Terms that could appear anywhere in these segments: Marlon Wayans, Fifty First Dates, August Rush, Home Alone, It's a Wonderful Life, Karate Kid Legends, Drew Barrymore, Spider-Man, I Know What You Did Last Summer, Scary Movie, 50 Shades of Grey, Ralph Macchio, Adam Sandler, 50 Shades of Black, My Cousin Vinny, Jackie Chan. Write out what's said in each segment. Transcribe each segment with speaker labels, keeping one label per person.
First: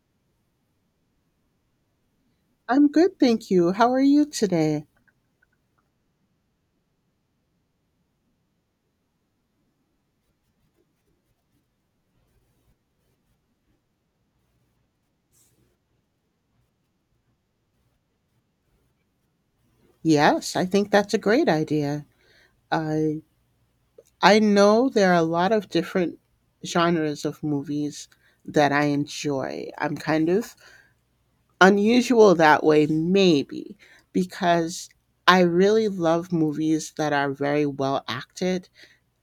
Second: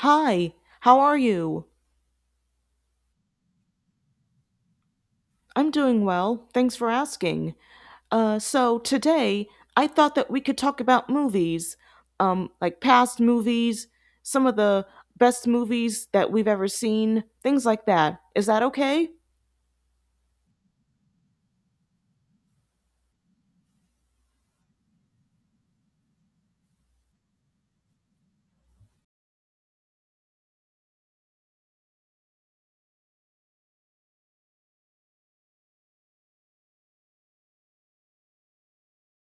Speaker 1: Hi, how are you?
Speaker 2: I'm good, thank you. How are you today?
Speaker 1: I'm doing well. Thanks for asking. So today I thought that we could talk about movies, like past movies, some of the best movies that we've ever seen, things like that. Is that okay?
Speaker 2: Yes, I think that's a great idea. I I know there are a lot of different genres of movies that I enjoy. I'm kind of unusual that way maybe because I really love movies that are very well acted,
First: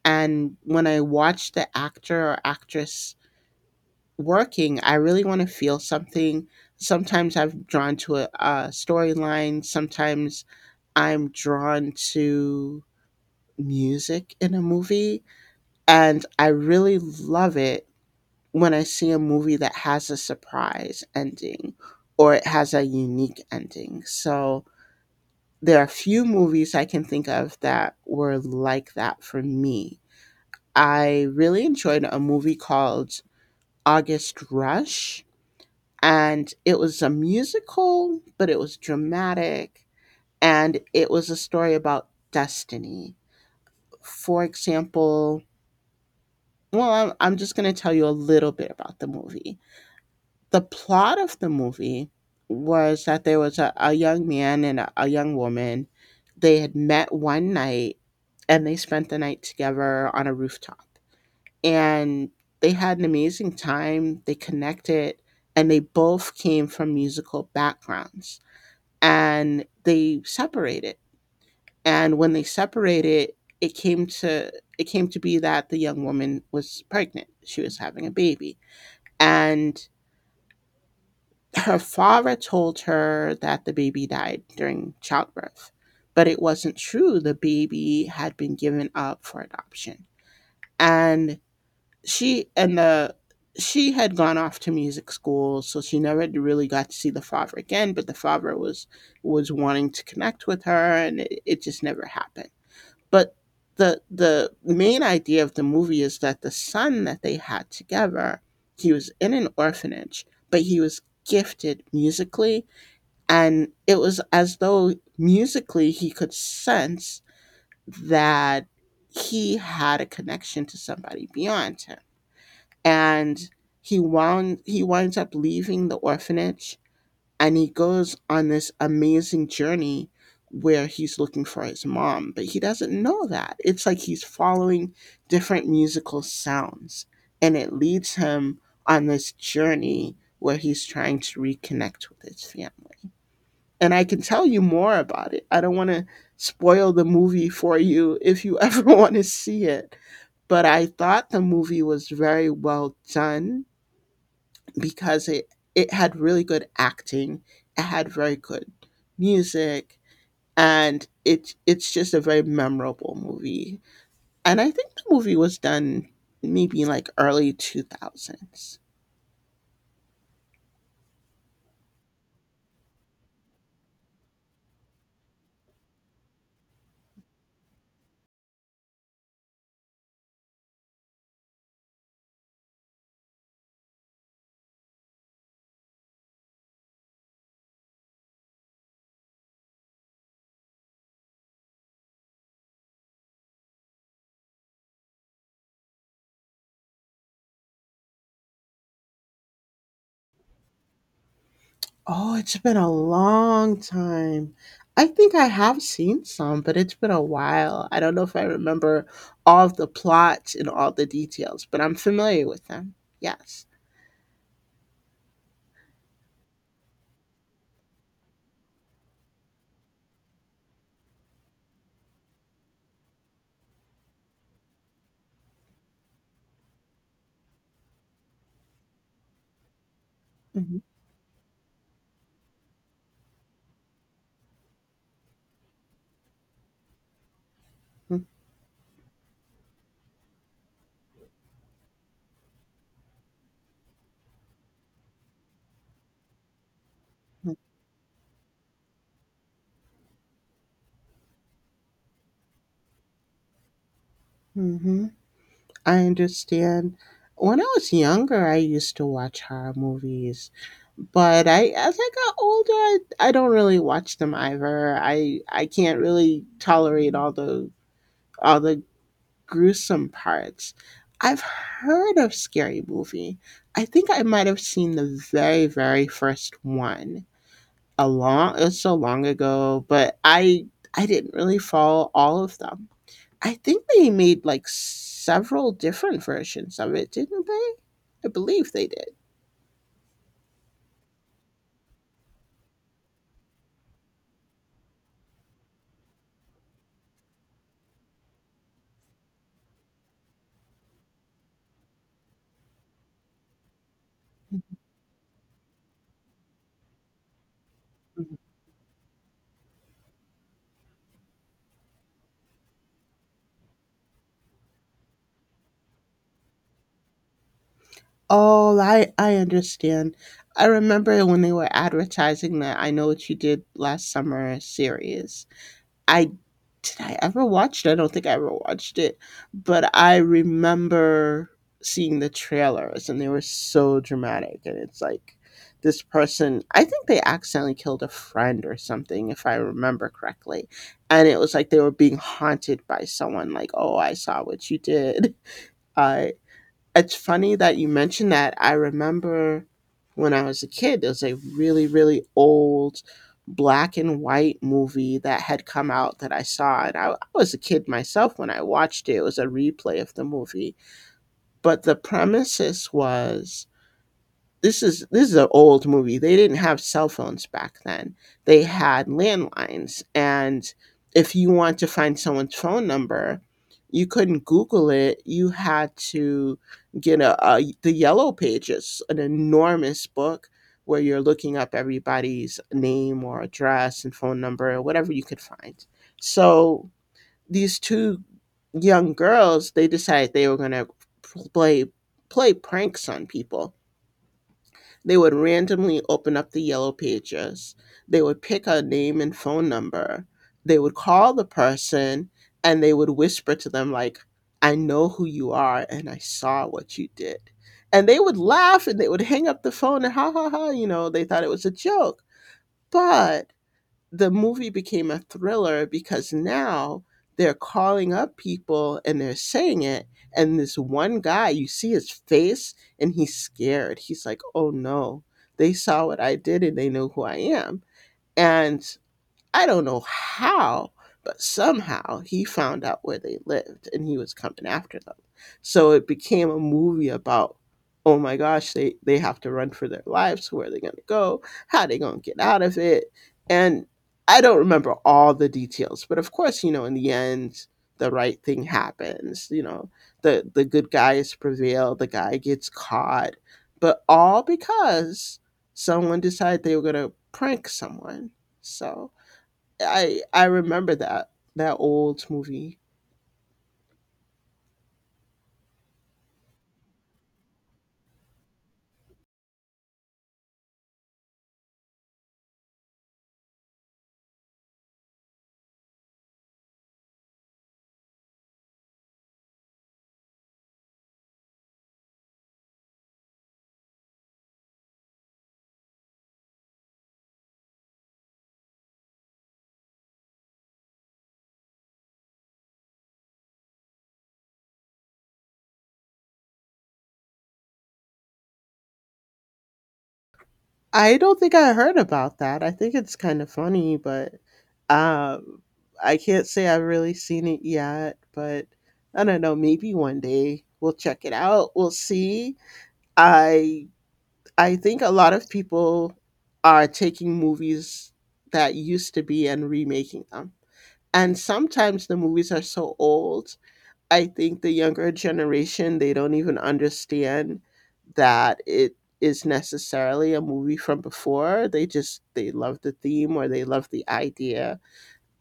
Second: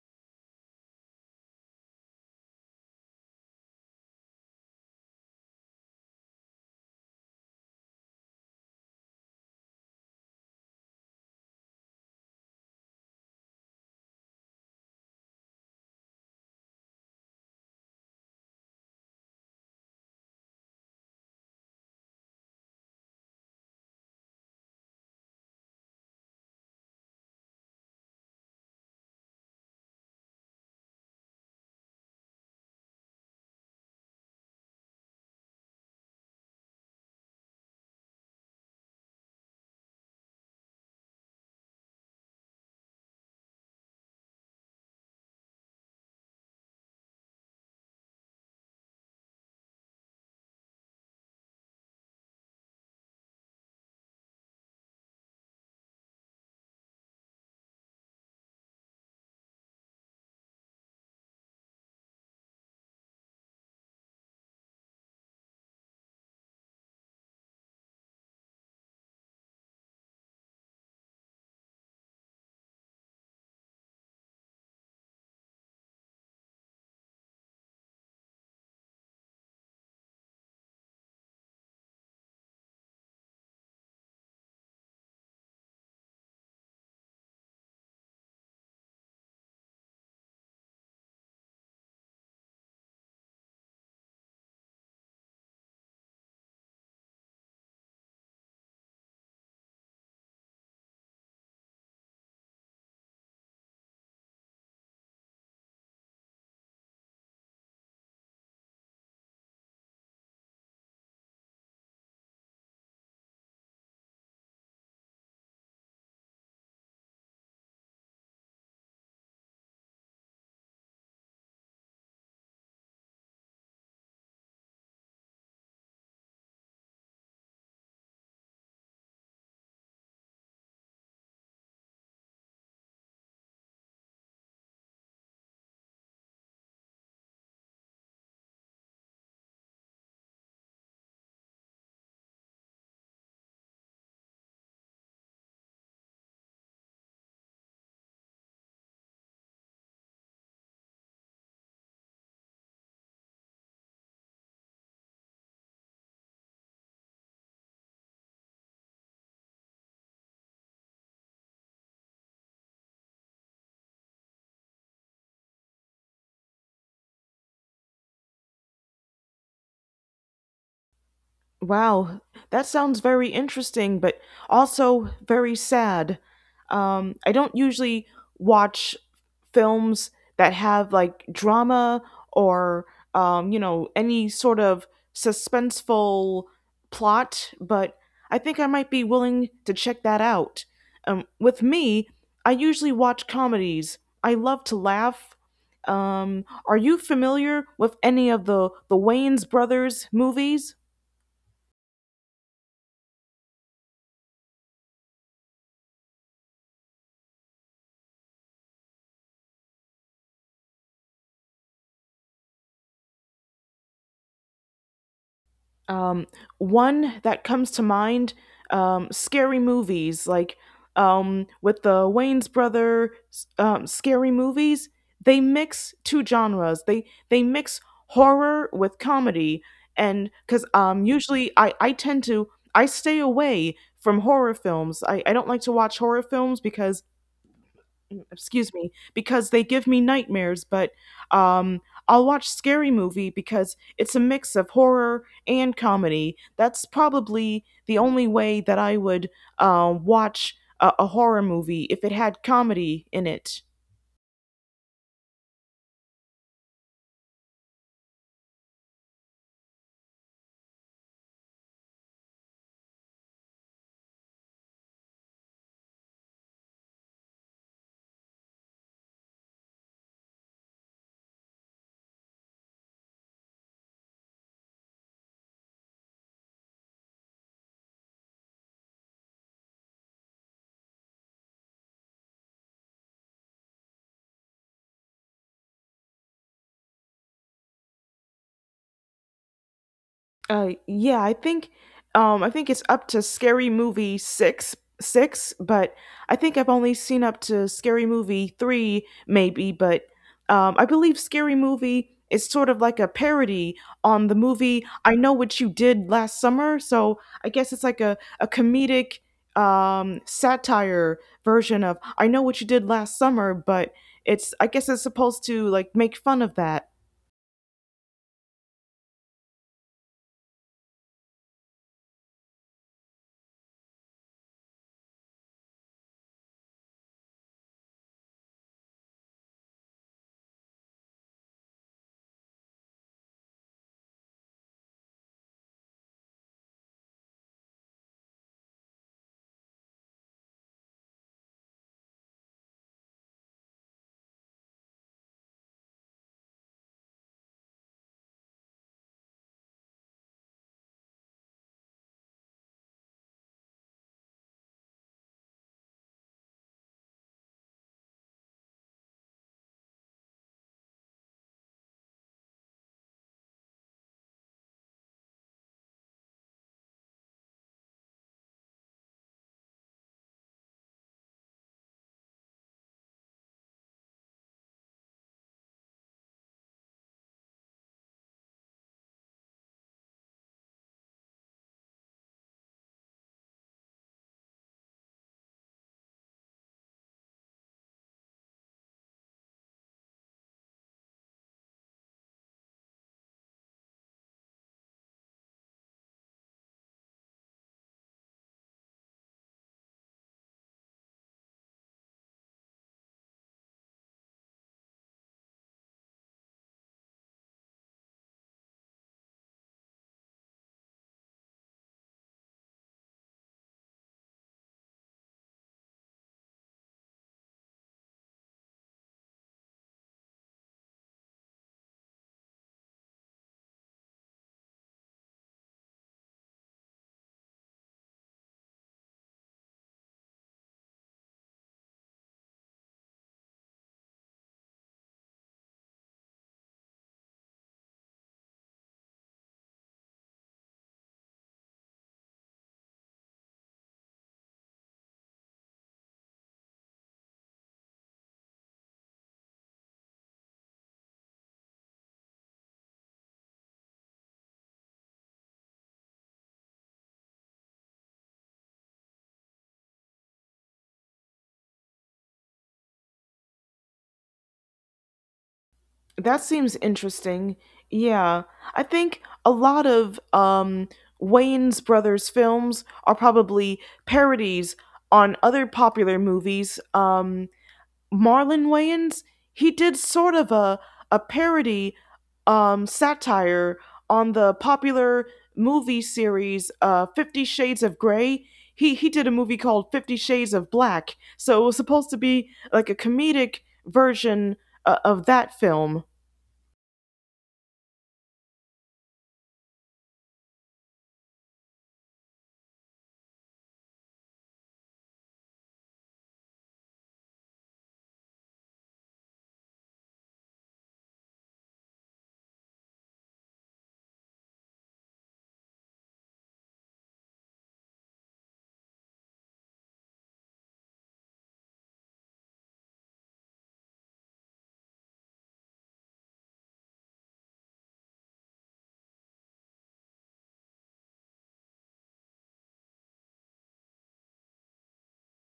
Speaker 2: and when I watch the actor or actress working, I really want to feel something. Sometimes I'm drawn to a storyline. Sometimes I'm drawn to music in a movie. And I really love it when I see a movie that has a surprise ending or it has a unique ending. So there are few movies I can think of that were like that for me. I really enjoyed a movie called August Rush, and it was a musical, but it was dramatic, and it was a story about destiny. For example, well, I'm just going to tell you a little bit about the movie. The plot of the movie was that there was a young man and a young woman. They had met one night and they spent the night together on a rooftop. And they had an amazing time. They connected and they both came from musical backgrounds, and they separated. And when they separated, it came to it came to be that the young woman was pregnant. She was having a baby, and her father told her that the baby died during childbirth, but it wasn't true. The baby had been given up for adoption, and she and the she had gone off to music school, so she never really got to see the father again, but the father was wanting to connect with her, and it just never happened. But the main idea of the movie is that the son that they had together, he was in an orphanage, but he was gifted musically, and it was as though musically he could sense that he had a connection to somebody beyond him. And he winds up leaving the orphanage and he goes on this amazing journey where he's looking for his mom, but he doesn't know that. It's like he's following different musical sounds, and it leads him on this journey where he's trying to reconnect with his family. And I can tell you more about it. I don't want to spoil the movie for you if you ever want to see it, but I thought the movie was very well done because it had really good acting, it had very good music, and it's just a very memorable movie. And I think the movie was done maybe in like early two thousands.
Speaker 1: Wow, that sounds very interesting, but also very sad. I don't usually watch films that have like drama or any sort of suspenseful plot, but I think I might be willing to check that out. With me, I usually watch comedies. I love to laugh. Are you familiar with any of the Wayans brothers movies?
Speaker 2: Oh, it's been a long time. I think I have seen some, but it's been a while. I don't know if I remember all of the plots and all the details, but I'm familiar with them. Yes.
Speaker 1: Um, One that comes to mind, scary movies like with the Wayne's brother scary movies. They mix two genres. They mix horror with comedy, and because
Speaker 2: hmm
Speaker 1: usually I tend to I stay away from horror films. I don't like to watch horror films because excuse me, because they give me nightmares, but um I'll watch scary movie because it's a mix of horror and comedy. That's probably the only way that I would watch a horror movie if it had comedy in it.
Speaker 2: hmm I understand. When I was younger, I used to watch horror movies, but I as I got older, I don't really watch them either. I can't really tolerate all the all the gruesome parts. I've heard of Scary Movie. I think I might have seen the very very first one. A long It was so long ago, but I didn't really follow all of them. I think they made like several different versions of it, didn't they? I believe they did.
Speaker 1: Yeah, I think it's up to Scary Movie six, six, but I think I've only seen up to Scary Movie three, maybe. But I believe Scary Movie is sort of like a parody on the movie I Know What You Did Last Summer. So I guess it's like
Speaker 2: Mhm.
Speaker 1: a comedic satire version of I Know What You Did Last Summer, but it's I guess it's supposed to like make fun of that.
Speaker 2: Oh, I understand. I remember when they were advertising that I Know What You Did Last Summer series. I Did I ever watch it? I don't think I ever watched it, but I remember seeing the trailers, and they were so dramatic. And it's like this person, I think they accidentally killed a friend or something if I remember correctly. And it was like they were being haunted by someone like, "Oh, I saw what you did." I It's funny that you mentioned that. I remember when I was a kid, there was a really, really old black and white movie that had come out that I saw. And I was a kid myself when I watched it. It was a replay of the movie. But the premises was, this is an old movie. They didn't have cell phones back then. They had landlines, and if you want to find someone's phone number, you couldn't Google it. You had to get a the Yellow Pages, an enormous book where you're looking up everybody's name or address and phone number or whatever you could find. So these two young girls, they decided they were going to play play pranks on people. They would randomly open up the Yellow Pages. They would pick a name and phone number. They would call the person and they would whisper to them, like, "I know who you are and I saw what you did." And they would laugh and they would hang up the phone and ha ha ha, you know, they thought it was a joke. But the movie became a thriller because now they're calling up people and they're saying it, and this one guy, you see his face and he's scared. He's like, "Oh no, they saw what I did and they know who I am." And I don't know how, but somehow he found out where they lived and he was coming after them. So it became a movie about, oh my gosh, they have to run for their lives. Where are they going to go? How are they going to get out of it? And I don't remember all the details, but of course, you know, in the end, the right thing happens. You know, the good guys prevail, the guy gets caught, but all because someone decided they were going to prank someone. So I remember that old movie.
Speaker 1: That seems interesting. Yeah. I think a lot of Wayne's brothers films are probably parodies on other popular movies. Marlon Wayans, he did sort of a parody satire on the popular movie series 50 Shades of Grey. He did a movie called 50 Shades of Black. So it was supposed to be like a comedic version of that film.
Speaker 2: I don't think I heard about that. I think it's kind of funny, but um, I can't say I've really seen it yet. But I don't know. Maybe one day we'll check it out. We'll see. I I think a lot of people are taking movies that used to be and remaking them. And sometimes the movies are so old, I think the younger generation, they don't even understand that it is necessarily a movie from before. They love the theme or they love the idea.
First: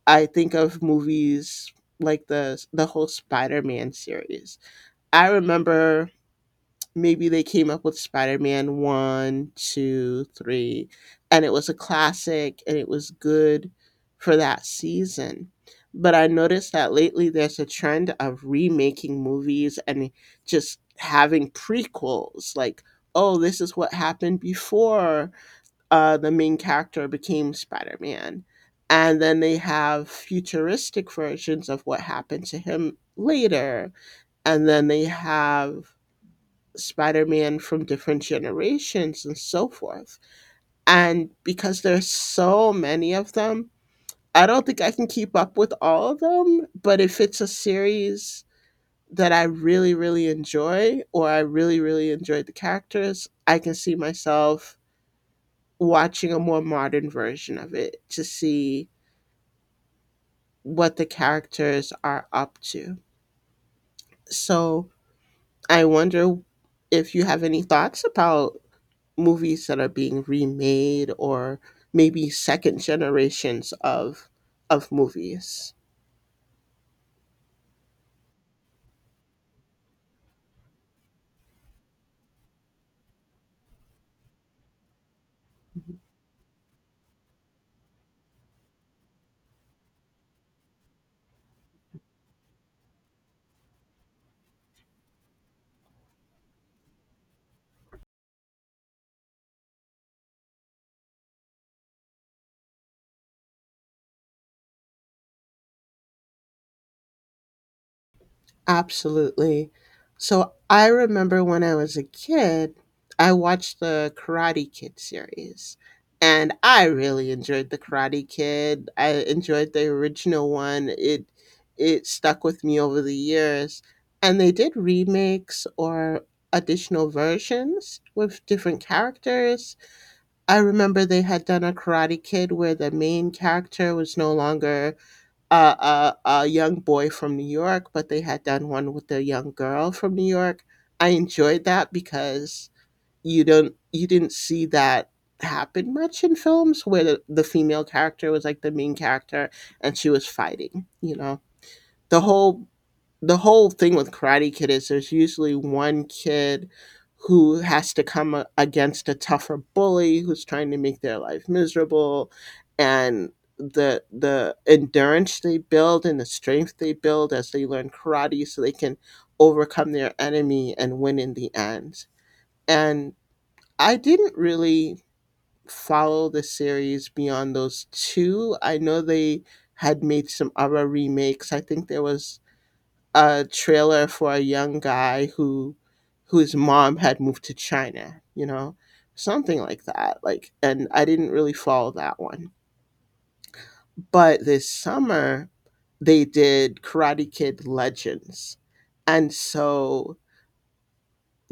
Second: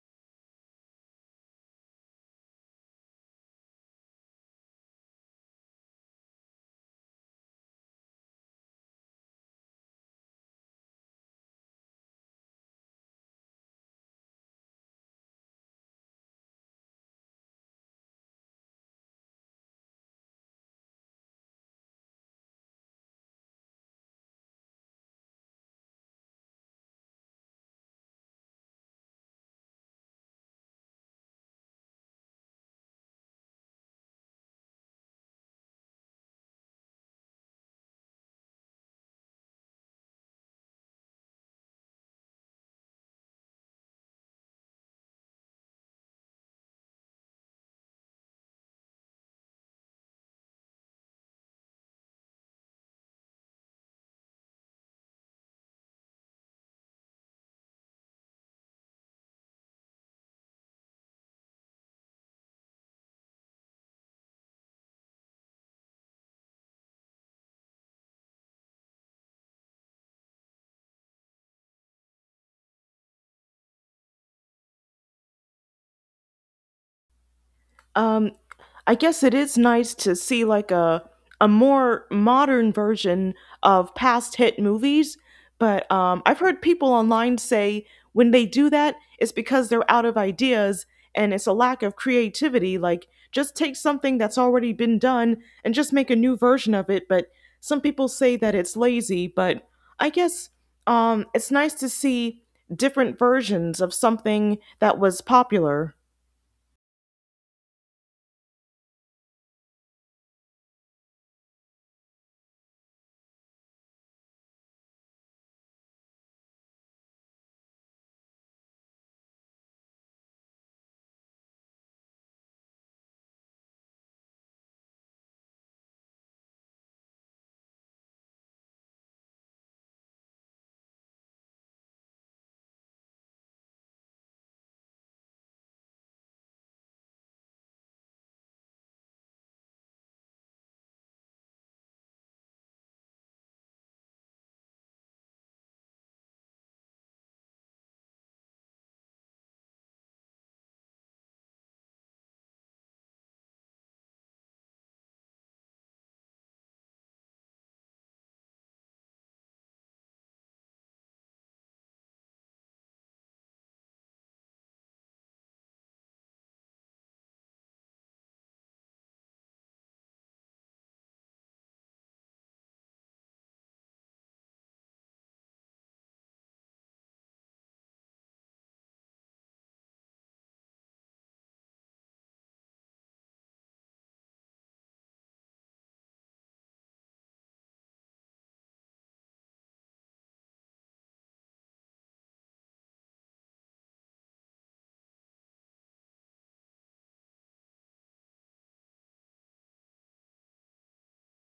Speaker 2: I think of movies like the whole Spider-Man series. I remember maybe they came up with Spider-Man one, two, three, and it was a classic and it was good for that season. But I noticed that lately there's a trend of remaking movies and just having prequels like, oh, this is what happened before the main character became Spider-Man. And then they have futuristic versions of what happened to him later. And then they have Spider-Man from different generations and so forth. And because there's so many of them, I don't think I can keep up with all of them, but if it's a series that I really really enjoy or I really really enjoy the characters, I can see myself watching a more modern version of it to see what the characters are up to. So, I wonder if you have any thoughts about movies that are being remade or maybe second generations of movies.
Speaker 1: Um, I guess it is nice to see like a more modern version of past hit movies, but I've heard people online say when they do that, it's because they're out of ideas and it's a lack of creativity. Like, just take something that's already been done and just make a new version of it. But some people say that it's lazy, but I guess it's nice to see different versions of something that was popular.
Speaker 2: Absolutely. So I remember when I was a kid, I watched the Karate Kid series. And I really enjoyed the Karate Kid. I enjoyed the original one. It stuck with me over the years. And they did remakes or additional versions with different characters. I remember they had done a Karate Kid where the main character was no longer a young boy from New York, but they had done one with a young girl from New York. I enjoyed that because you didn't see that happen much in films where the female character was like the main character and she was fighting. You know, the whole the whole thing with Karate Kid is there's usually one kid who has to come against a tougher bully who's trying to make their life miserable, and the endurance they build and the strength they build as they learn karate so they can overcome their enemy and win in the end. And I didn't really follow the series beyond those two. I know they had made some other remakes. I think there was a trailer for a young guy who whose mom had moved to China, you know, something like that. Like, and I didn't really follow that one. But this summer, they did Karate Kid Legends, and so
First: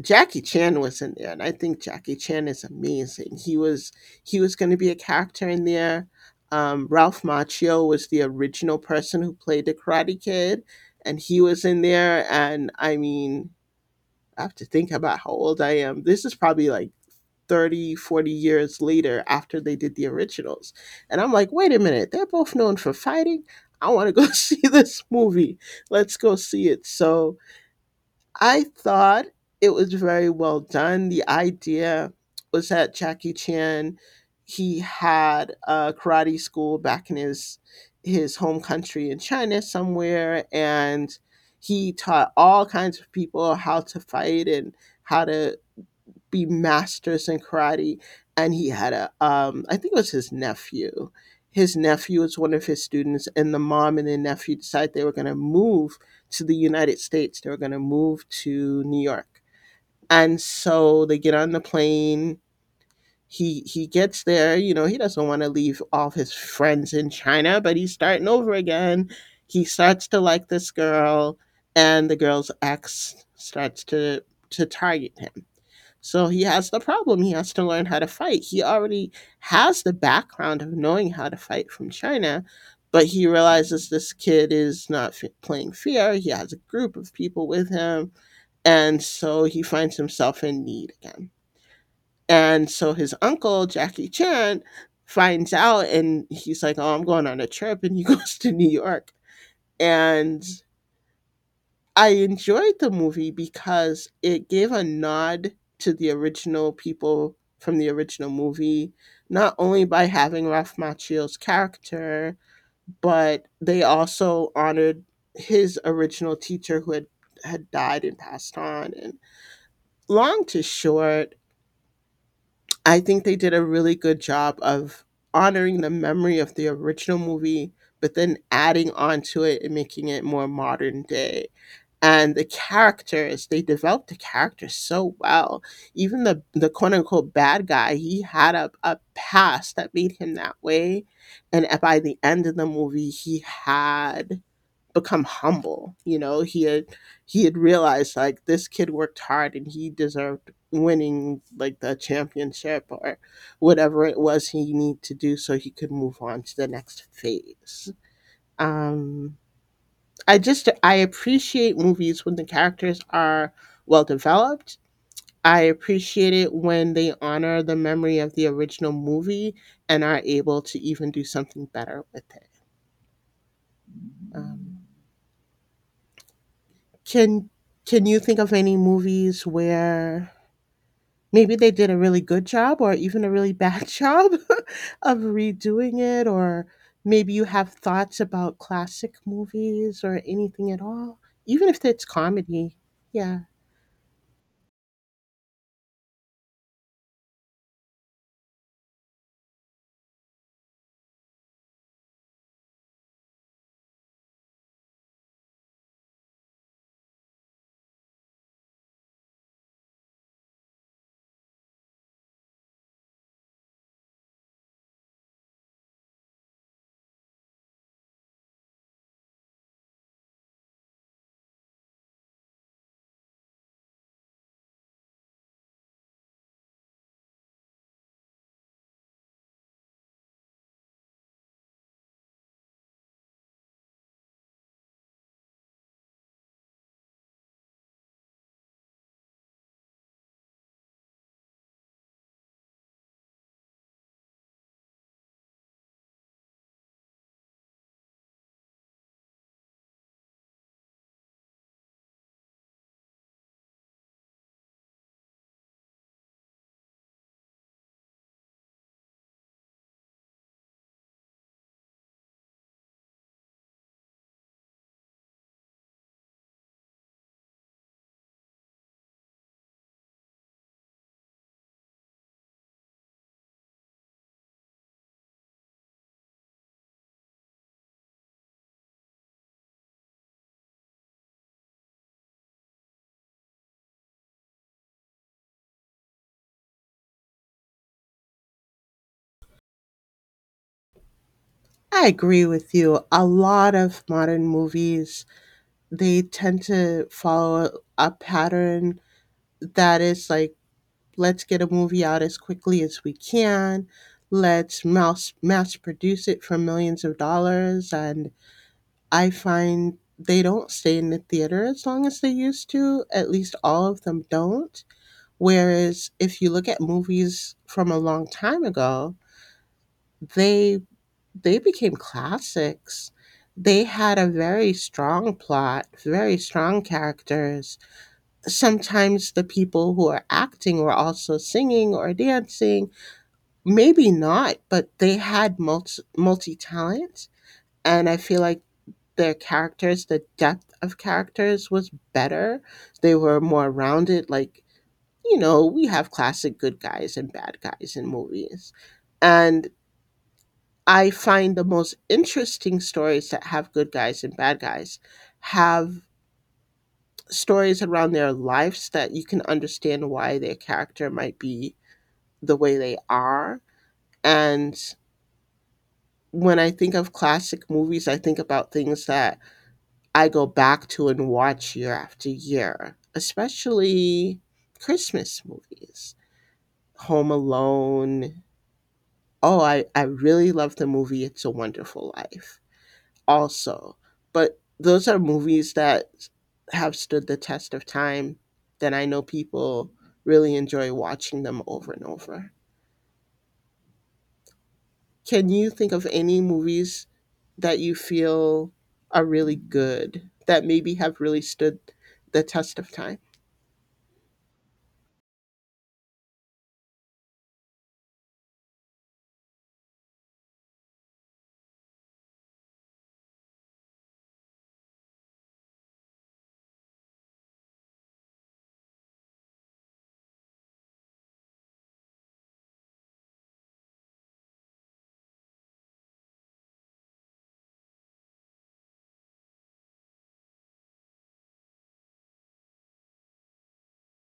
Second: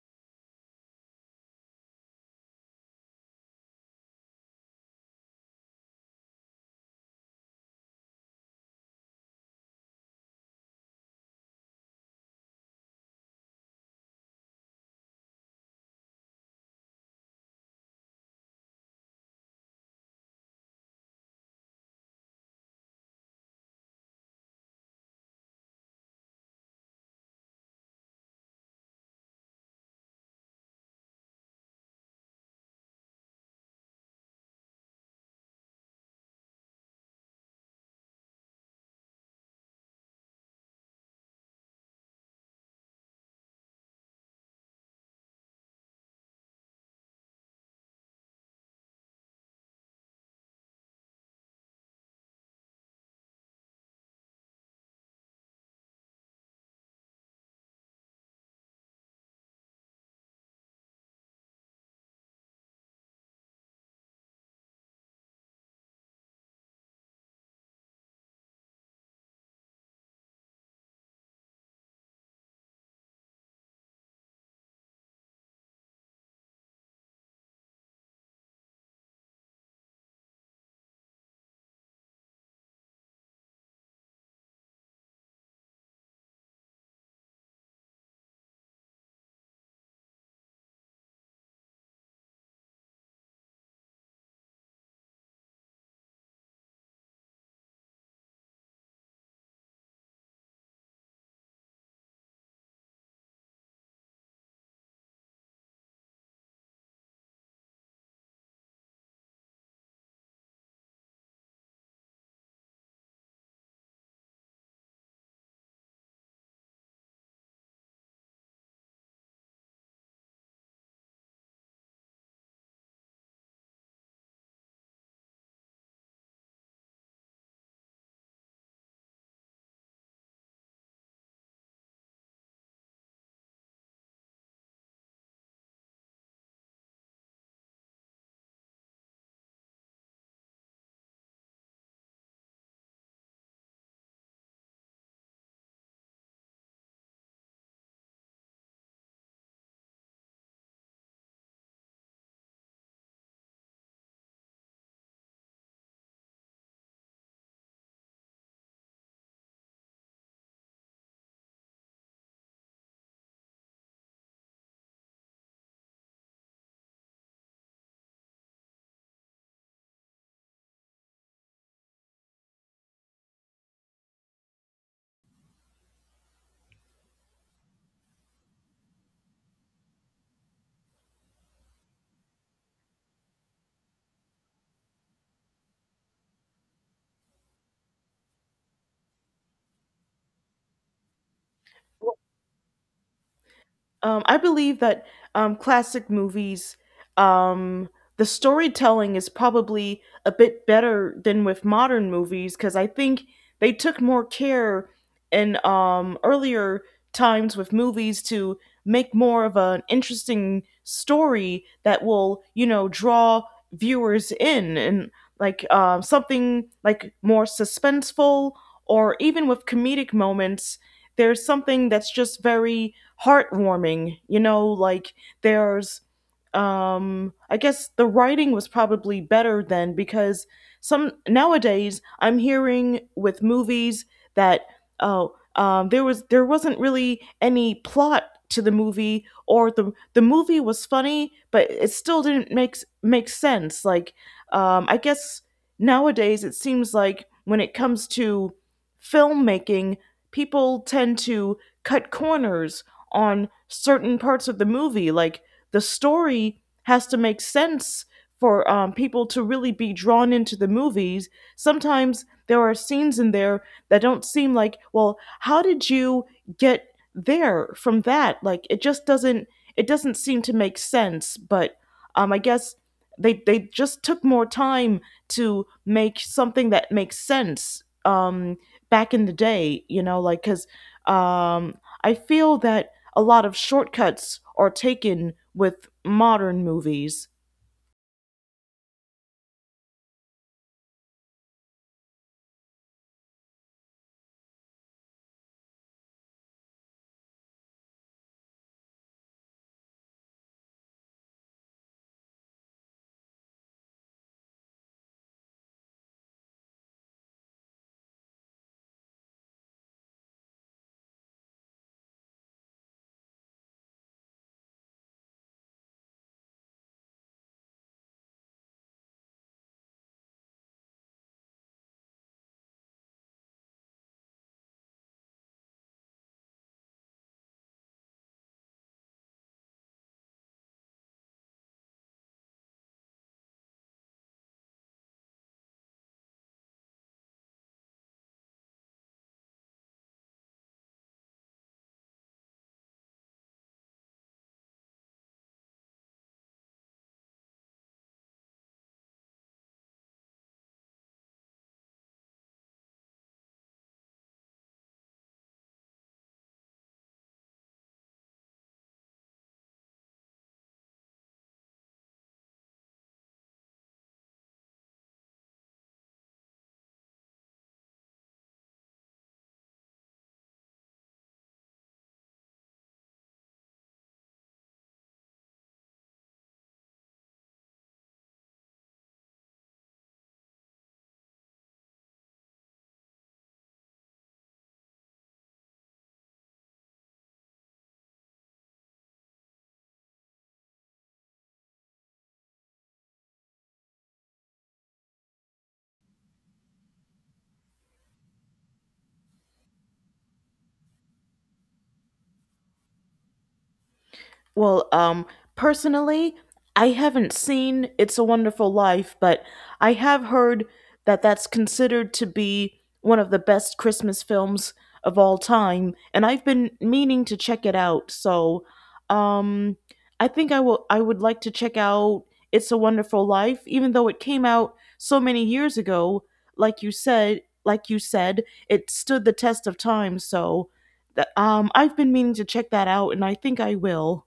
Speaker 2: Jackie Chan was in there, and I think Jackie Chan is amazing. He was going to be a character in there. Ralph Macchio was the original person who played the Karate Kid, and he was in there. And I mean, I have to think about how old I am. This is probably like 30, 40 years later after they did the originals. And I'm like, wait a minute, they're both known for fighting. I want to go see this movie. Let's go see it. So I thought it was very well done. The idea was that Jackie Chan, he had a karate school back in his home country in China somewhere, and he taught all kinds of people how to fight and how to be masters in karate, and he had a I think it was his nephew. His nephew was one of his students, and the mom and the nephew decided they were going to move to the United States. They were going to move to New York, and so they get on the plane. He gets there. You know, he doesn't want to leave all his friends in China, but he's starting over again. He starts to like this girl, and the girl's ex starts to target him. So he has the problem. He has to learn how to fight. He already has the background of knowing how to fight from China, but he realizes this kid is not playing fair. He has a group of people with him, and so he finds himself in need again. And so his uncle, Jackie Chan, finds out, and he's like, "Oh, I'm going on a trip." And he goes to New York. And I enjoyed the movie because it gave a nod to the original people from the original movie, not only by having Ralph Macchio's character, but they also honored his original teacher who had died and passed on. And long to short, I think they did a really good job of honoring the memory of the original movie, but then adding on to it and making it more modern day. And the characters, they developed the characters so well. Even the quote unquote bad guy, he had a past that made him that way. And by the end of the movie, he had become humble. You know, he had realized, like, this kid worked hard, and he deserved winning, like, the championship or whatever it was he needed to do so he could move on to the next phase. Um I appreciate movies when the characters are well developed. I appreciate it when they honor the memory of the original movie and are able to even do something better with it. Um, Can can you think of any movies where maybe they did a really good job or even a really bad job of redoing it, or maybe you have thoughts about classic movies or anything at all, even if it's comedy? Yeah.
Speaker 1: I believe that classic movies, um, the storytelling is probably a bit better than with modern movies because I think they took more care in earlier times with movies to make more of an interesting story that will, you know, draw viewers in and like something like more suspenseful or even with comedic moments. There's something that's just very heartwarming. You know, like there's I guess the writing was probably better then because some nowadays I'm hearing with movies that oh there was there wasn't really any plot to the movie or the movie was funny but it still didn't make sense like I guess nowadays it seems like when it comes to filmmaking people tend to cut corners on certain parts of the movie. Like the story has to make sense for people to really be drawn into the movies. Sometimes there are scenes in there that don't seem like, well, how did you get there from that? Like it doesn't seem to make sense. But I guess they just took more time to make something that makes sense back in the day. You know, like because um, I feel that a lot of shortcuts are taken with modern movies.
Speaker 2: I agree with you. A lot of modern movies, they tend to follow a pattern that is like, let's get a movie out as quickly as we can. Let's mass produce it for millions of dollars. And I find they don't stay in the theater as long as they used to. At least all of them don't. Whereas if you look at movies from a long time ago, they they became classics. They had a very strong plot, very strong characters. Sometimes the people who are acting were also singing or dancing. Maybe not, but they had multi talent, and I feel like their characters, the depth of characters was better. They were more rounded. Like, you know, we have classic good guys and bad guys in movies, and I find the most interesting stories that have good guys and bad guys have stories around their lives that you can understand why their character might be the way they are. And when I think of classic movies, I think about things that I go back to and watch year after year, especially Christmas movies. Home Alone. Oh, I really love the movie It's a Wonderful Life also. But those are movies that have stood the test of time, that I know people really enjoy watching them over and over. Can you think of any movies that you feel are really good that maybe have really stood the test of time?
Speaker 1: Well, personally, I haven't seen It's a Wonderful Life, but I have heard that that's considered to be one of the best Christmas films of all time, and I've been meaning to check it out. So, um, I think I will I would like to check out It's a Wonderful Life even though it came out so many years ago, like you said, it stood the test of time, so that I've been meaning to check that out and I think I will.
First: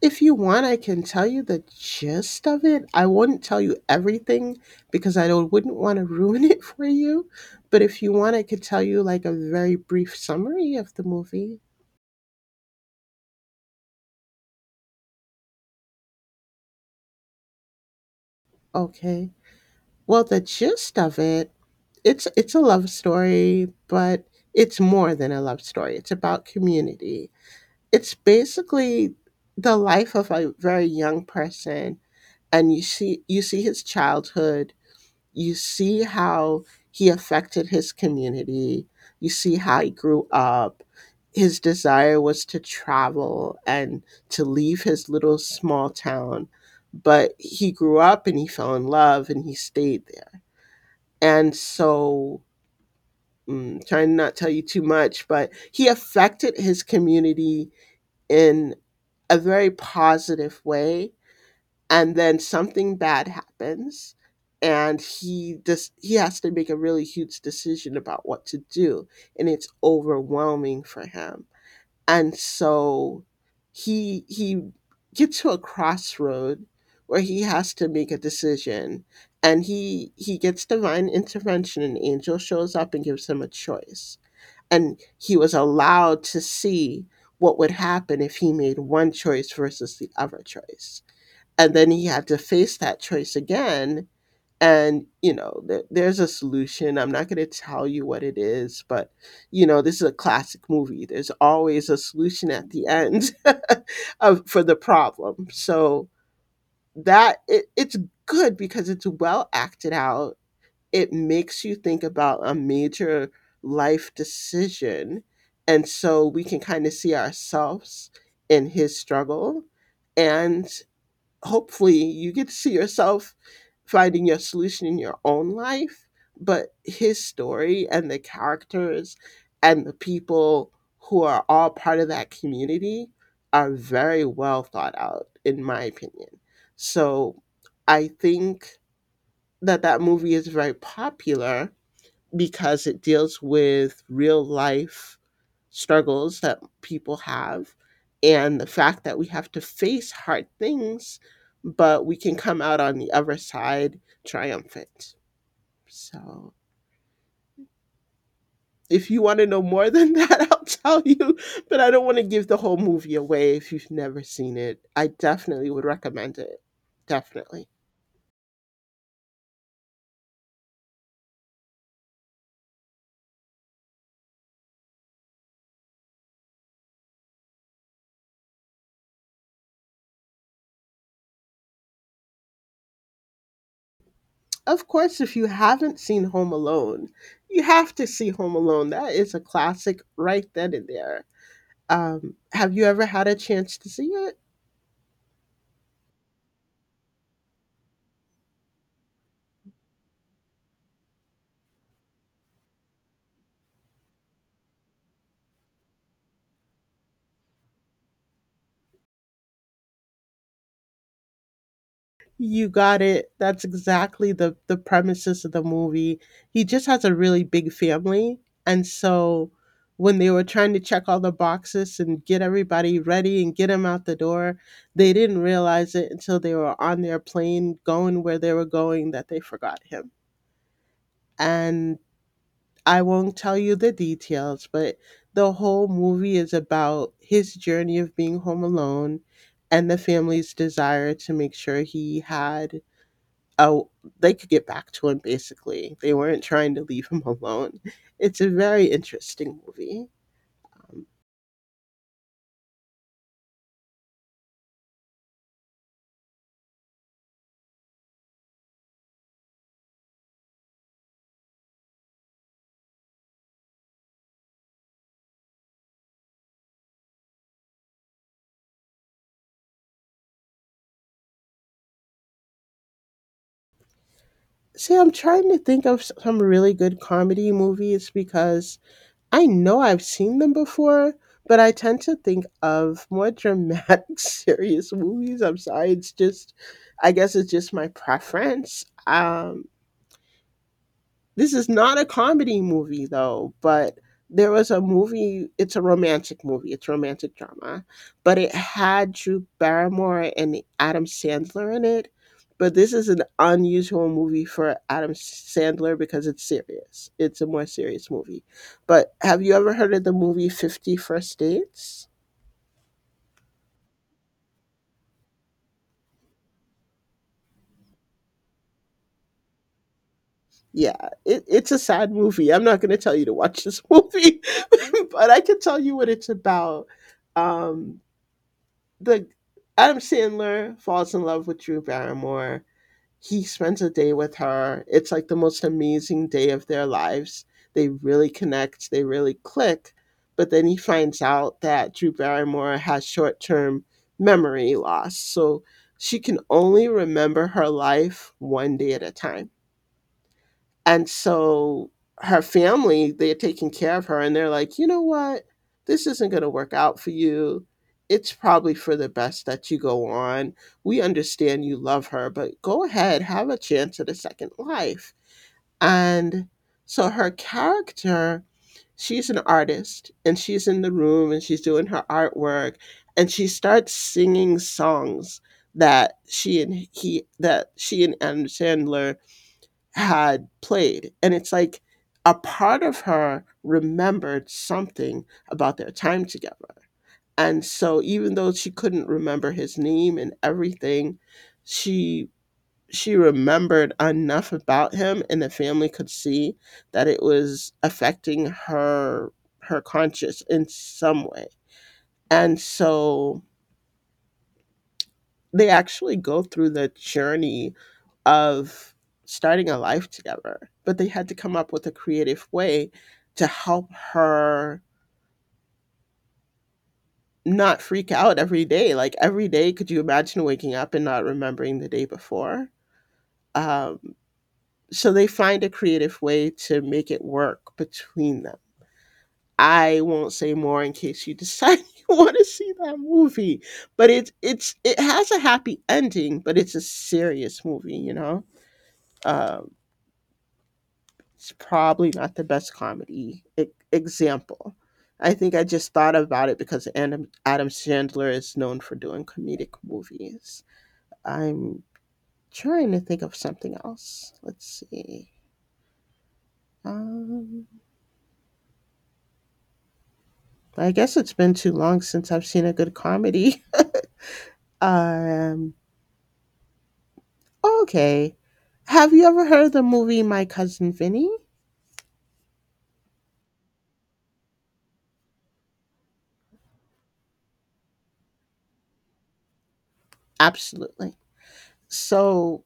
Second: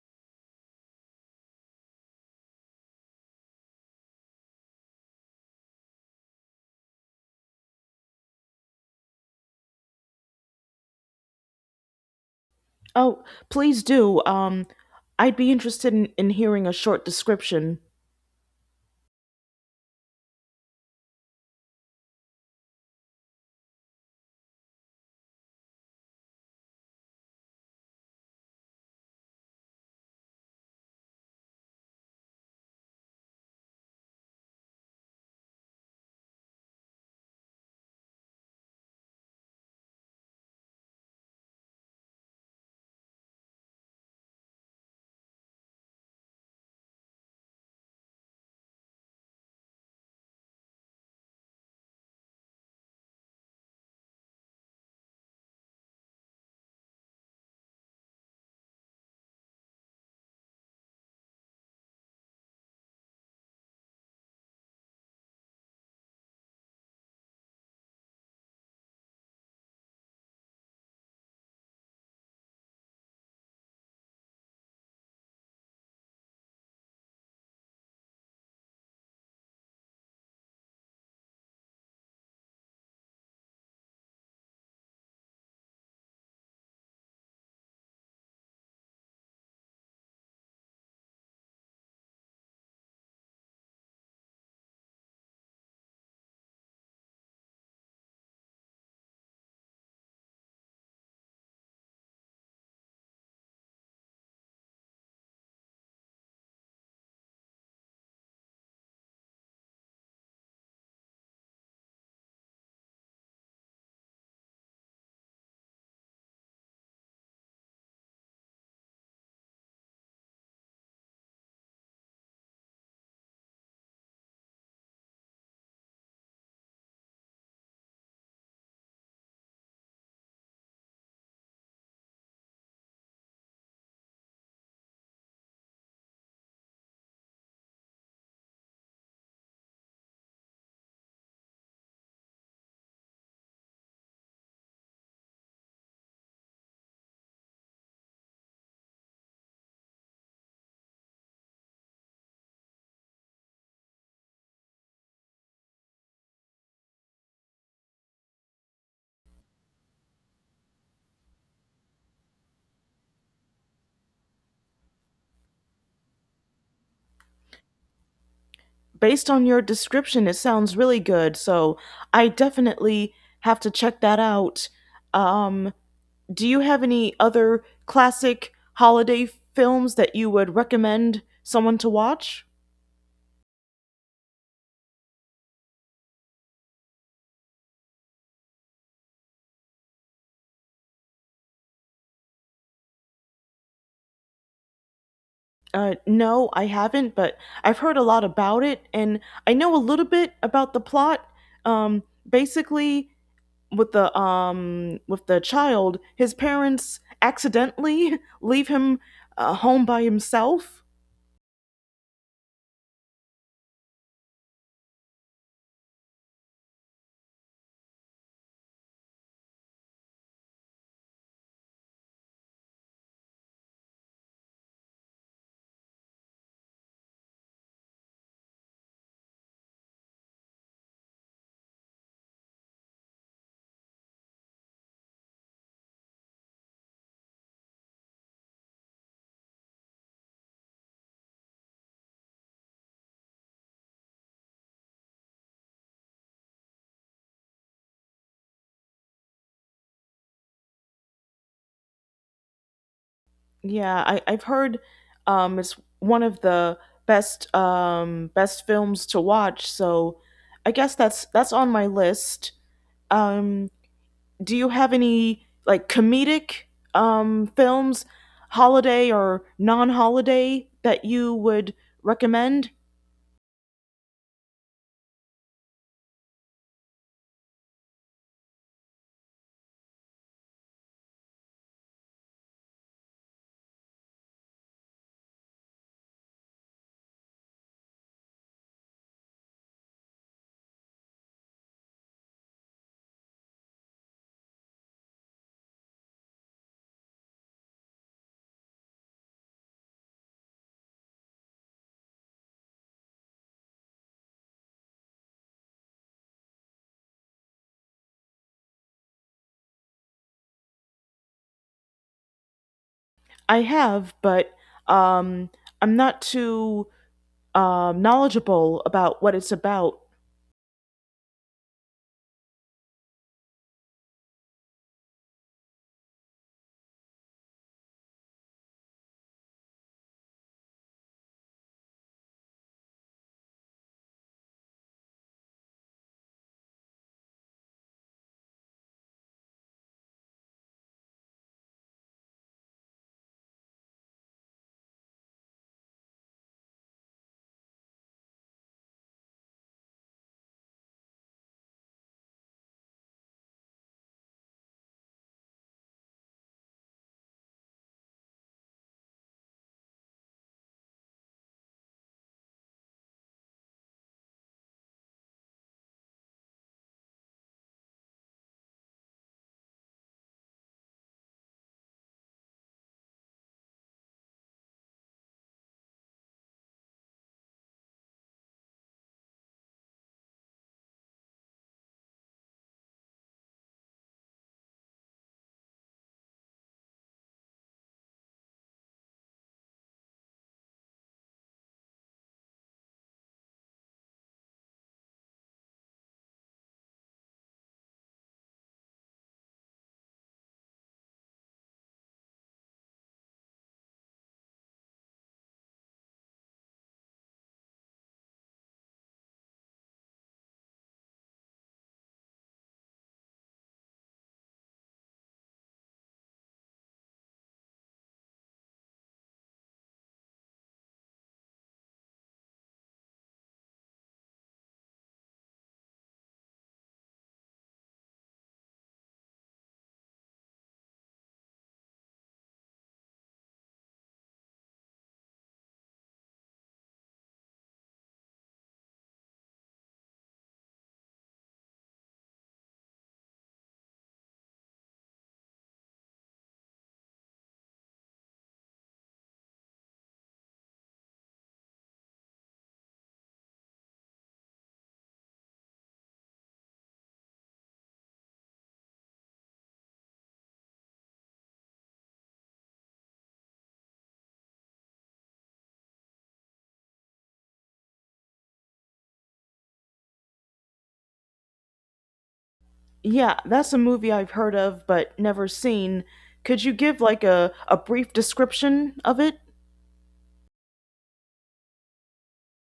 Speaker 2: If you want, I can tell you the gist of it. I won't tell you everything because I don't wouldn't want to ruin it for you. But if you want, I could tell you, like, a very brief summary of the movie.
Speaker 1: Oh, please do. I'd be interested in hearing a short description.
Speaker 2: Okay. Well, the gist of it, it's a love story, but it's more than a love story. It's about community. It's basically the life of a very young person, and you see his childhood. You see how he affected his community. You see how he grew up. His desire was to travel and to leave his little small town, but he grew up and he fell in love and he stayed there. And so, trying to not tell you too much, but he affected his community in a very positive way. And then something bad happens, and he has to make a really huge decision about what to do, and it's overwhelming for him. And so he gets to a crossroad where he has to make a decision, and he gets divine intervention. An angel shows up and gives him a choice, and he was allowed to see what would happen if he made one choice versus the other choice. And then he had to face that choice again. And, you know, there's a solution. I'm not going to tell you what it is, but, you know, this is a classic movie. There's always a solution at the end of, for the problem. So that it's good because it's well acted out. It makes you think about a major life decision, and so we can kind of see ourselves in his struggle, and hopefully you get to see yourself finding your solution in your own life. But his story and the characters and the people who are all part of that community are very well thought out, in my opinion. So I think that that movie is very popular because it deals with real life struggles that people have and the fact that we have to face hard things, but we can come out on the other side triumphant. So if you want to know more than that, I'll tell you, but I don't want to give the whole movie away. If you've never seen it, I definitely would recommend it. Definitely.
Speaker 1: Based on your description, it sounds really good, so I definitely have to check that out. Um, do you have any other classic holiday films that you would recommend someone to watch?
Speaker 2: Of course, if you haven't seen Home Alone, you have to see Home Alone. That is a classic right then and there. Have you ever had a chance to see it?
Speaker 1: No, I haven't, but I've heard a lot about it, and I know a little bit about the plot. Um, Basically, with the child, his parents accidentally leave him home by himself.
Speaker 2: You got it. That's exactly the premises of the movie. He just has a really big family, and so when they were trying to check all the boxes and get everybody ready and get them out the door, they didn't realize it until they were on their plane going where they were going that they forgot him. And I won't tell you the details, but the whole movie is about his journey of being home alone and the family's desire to make sure he had a they could get back to him, basically. They weren't trying to leave him alone. It's a very interesting movie. Um,
Speaker 1: Yeah, I've heard it's one of the best films to watch. So I guess that's on my list. Um, do you have any like comedic films, holiday or non-holiday that you would recommend?
Speaker 2: See, I'm trying to think of some really good comedy movies because I know I've seen them before, but I tend to think of more dramatic, serious movies. I'm sorry, it's just, I guess it's just my preference. This is not a comedy movie though, but there was a movie, it's a romantic movie, it's romantic drama, but it had Drew Barrymore and Adam Sandler in it. But this is an unusual movie for Adam Sandler because it's serious. It's a more serious movie. But have you ever heard of the movie 50 First Dates?
Speaker 1: I have, but um I'm not too knowledgeable about what it's about.
Speaker 2: Yeah, it's a sad movie. I'm not going to tell you to watch this movie, but I can tell you what it's about. Um, the Adam Sandler falls in love with Drew Barrymore. He spends a day with her. It's like the most amazing day of their lives. They really connect, they really click. But then he finds out that Drew Barrymore has short term memory loss. So she can only remember her life one day at a time. And so her family, they're taking care of her, and they're like, "You know what? This isn't going to work out for you. It's probably for the best that you go on. We understand you love her, but go ahead, have a chance at a second life." And so her character, she's an artist, and she's in the room and she's doing her artwork, and she starts singing songs that she and Adam Sandler had played. And it's like a part of her remembered something about their time together. And so even though she couldn't remember his name and everything, she she remembered enough about him, and the family could see that it was affecting her, her conscience, in some way. And so they actually go through the journey of starting a life together, but they had to come up with a creative way to help her not freak out every day. Like, every day, could you imagine waking up and not remembering the day before? Um, so they find a creative way to make it work between them. I won't say more in case you decide you want to see that movie, but it's it has a happy ending, but it's a serious movie, you know. Um, It's probably not the best comedy example. I think I just thought about it because Adam Sandler is known for doing comedic movies. I'm trying to think of something else. Let's see. Um, I guess it's been too long since I've seen a good comedy. Um, okay. Have you ever heard the movie My Cousin Vinny?
Speaker 1: Yeah, that's a movie I've heard of but never seen. Could you give like a brief description of it?
Speaker 2: Absolutely. So,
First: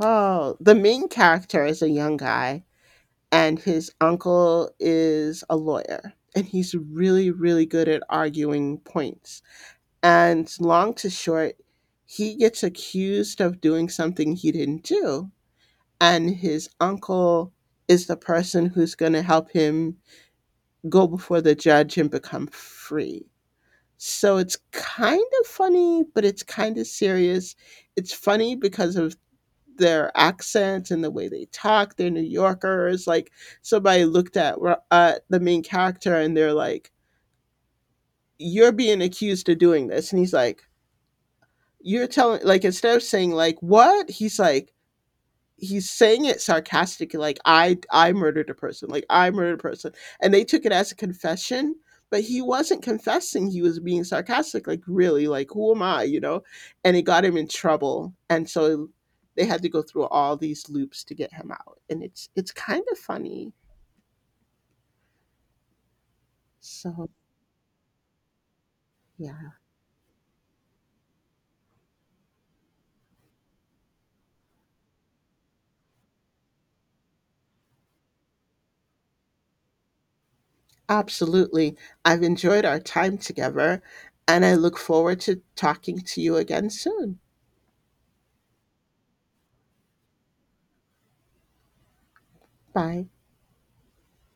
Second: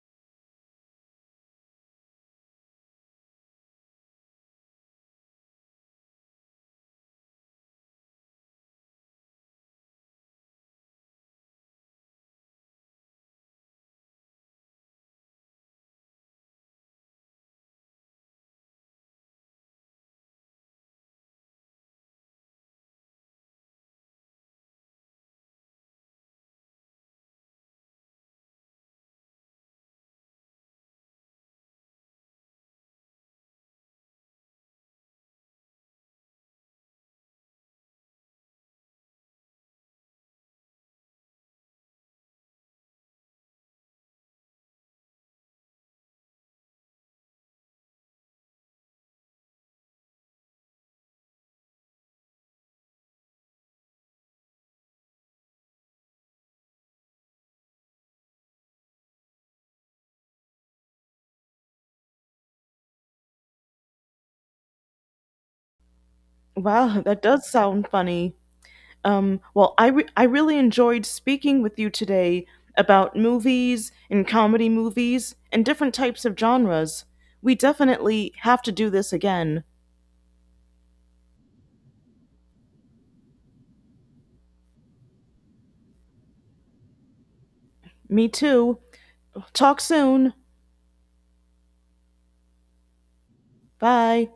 Speaker 2: oh, the main character is a young guy, and his uncle is a lawyer, and he's really good at arguing points, and long to short, he gets accused of doing something he didn't do, and his uncle is the person who's going to help him go before the judge and become free. So it's kind of funny, but it's kind of serious. It's funny because of their accents and the way they talk. They're New Yorkers. Like, somebody looked at the main character, and they're like, "You're being accused of doing this." And he's like, "You're telling, like, instead of saying, like, what?" He's like, he's saying it sarcastically, like, I murdered a person, like, I murdered a person. And they took it as a confession, but he wasn't confessing, he was being sarcastic, like, really, like, who am I, you know? And it got him in trouble, and so they had to go through all these loops to get him out, and it's kind of funny.
Speaker 1: Wow,
Speaker 2: So,
Speaker 1: that does sound funny. Um,
Speaker 2: yeah,
Speaker 1: well, I really enjoyed speaking with you today about movies and comedy movies and different types of genres. We definitely have to do this again.
Speaker 2: absolutely, I've enjoyed our time together, and I look forward to talking to you again soon.
Speaker 1: Me too. Talk soon.
Speaker 2: Bye.
Speaker 1: Bye.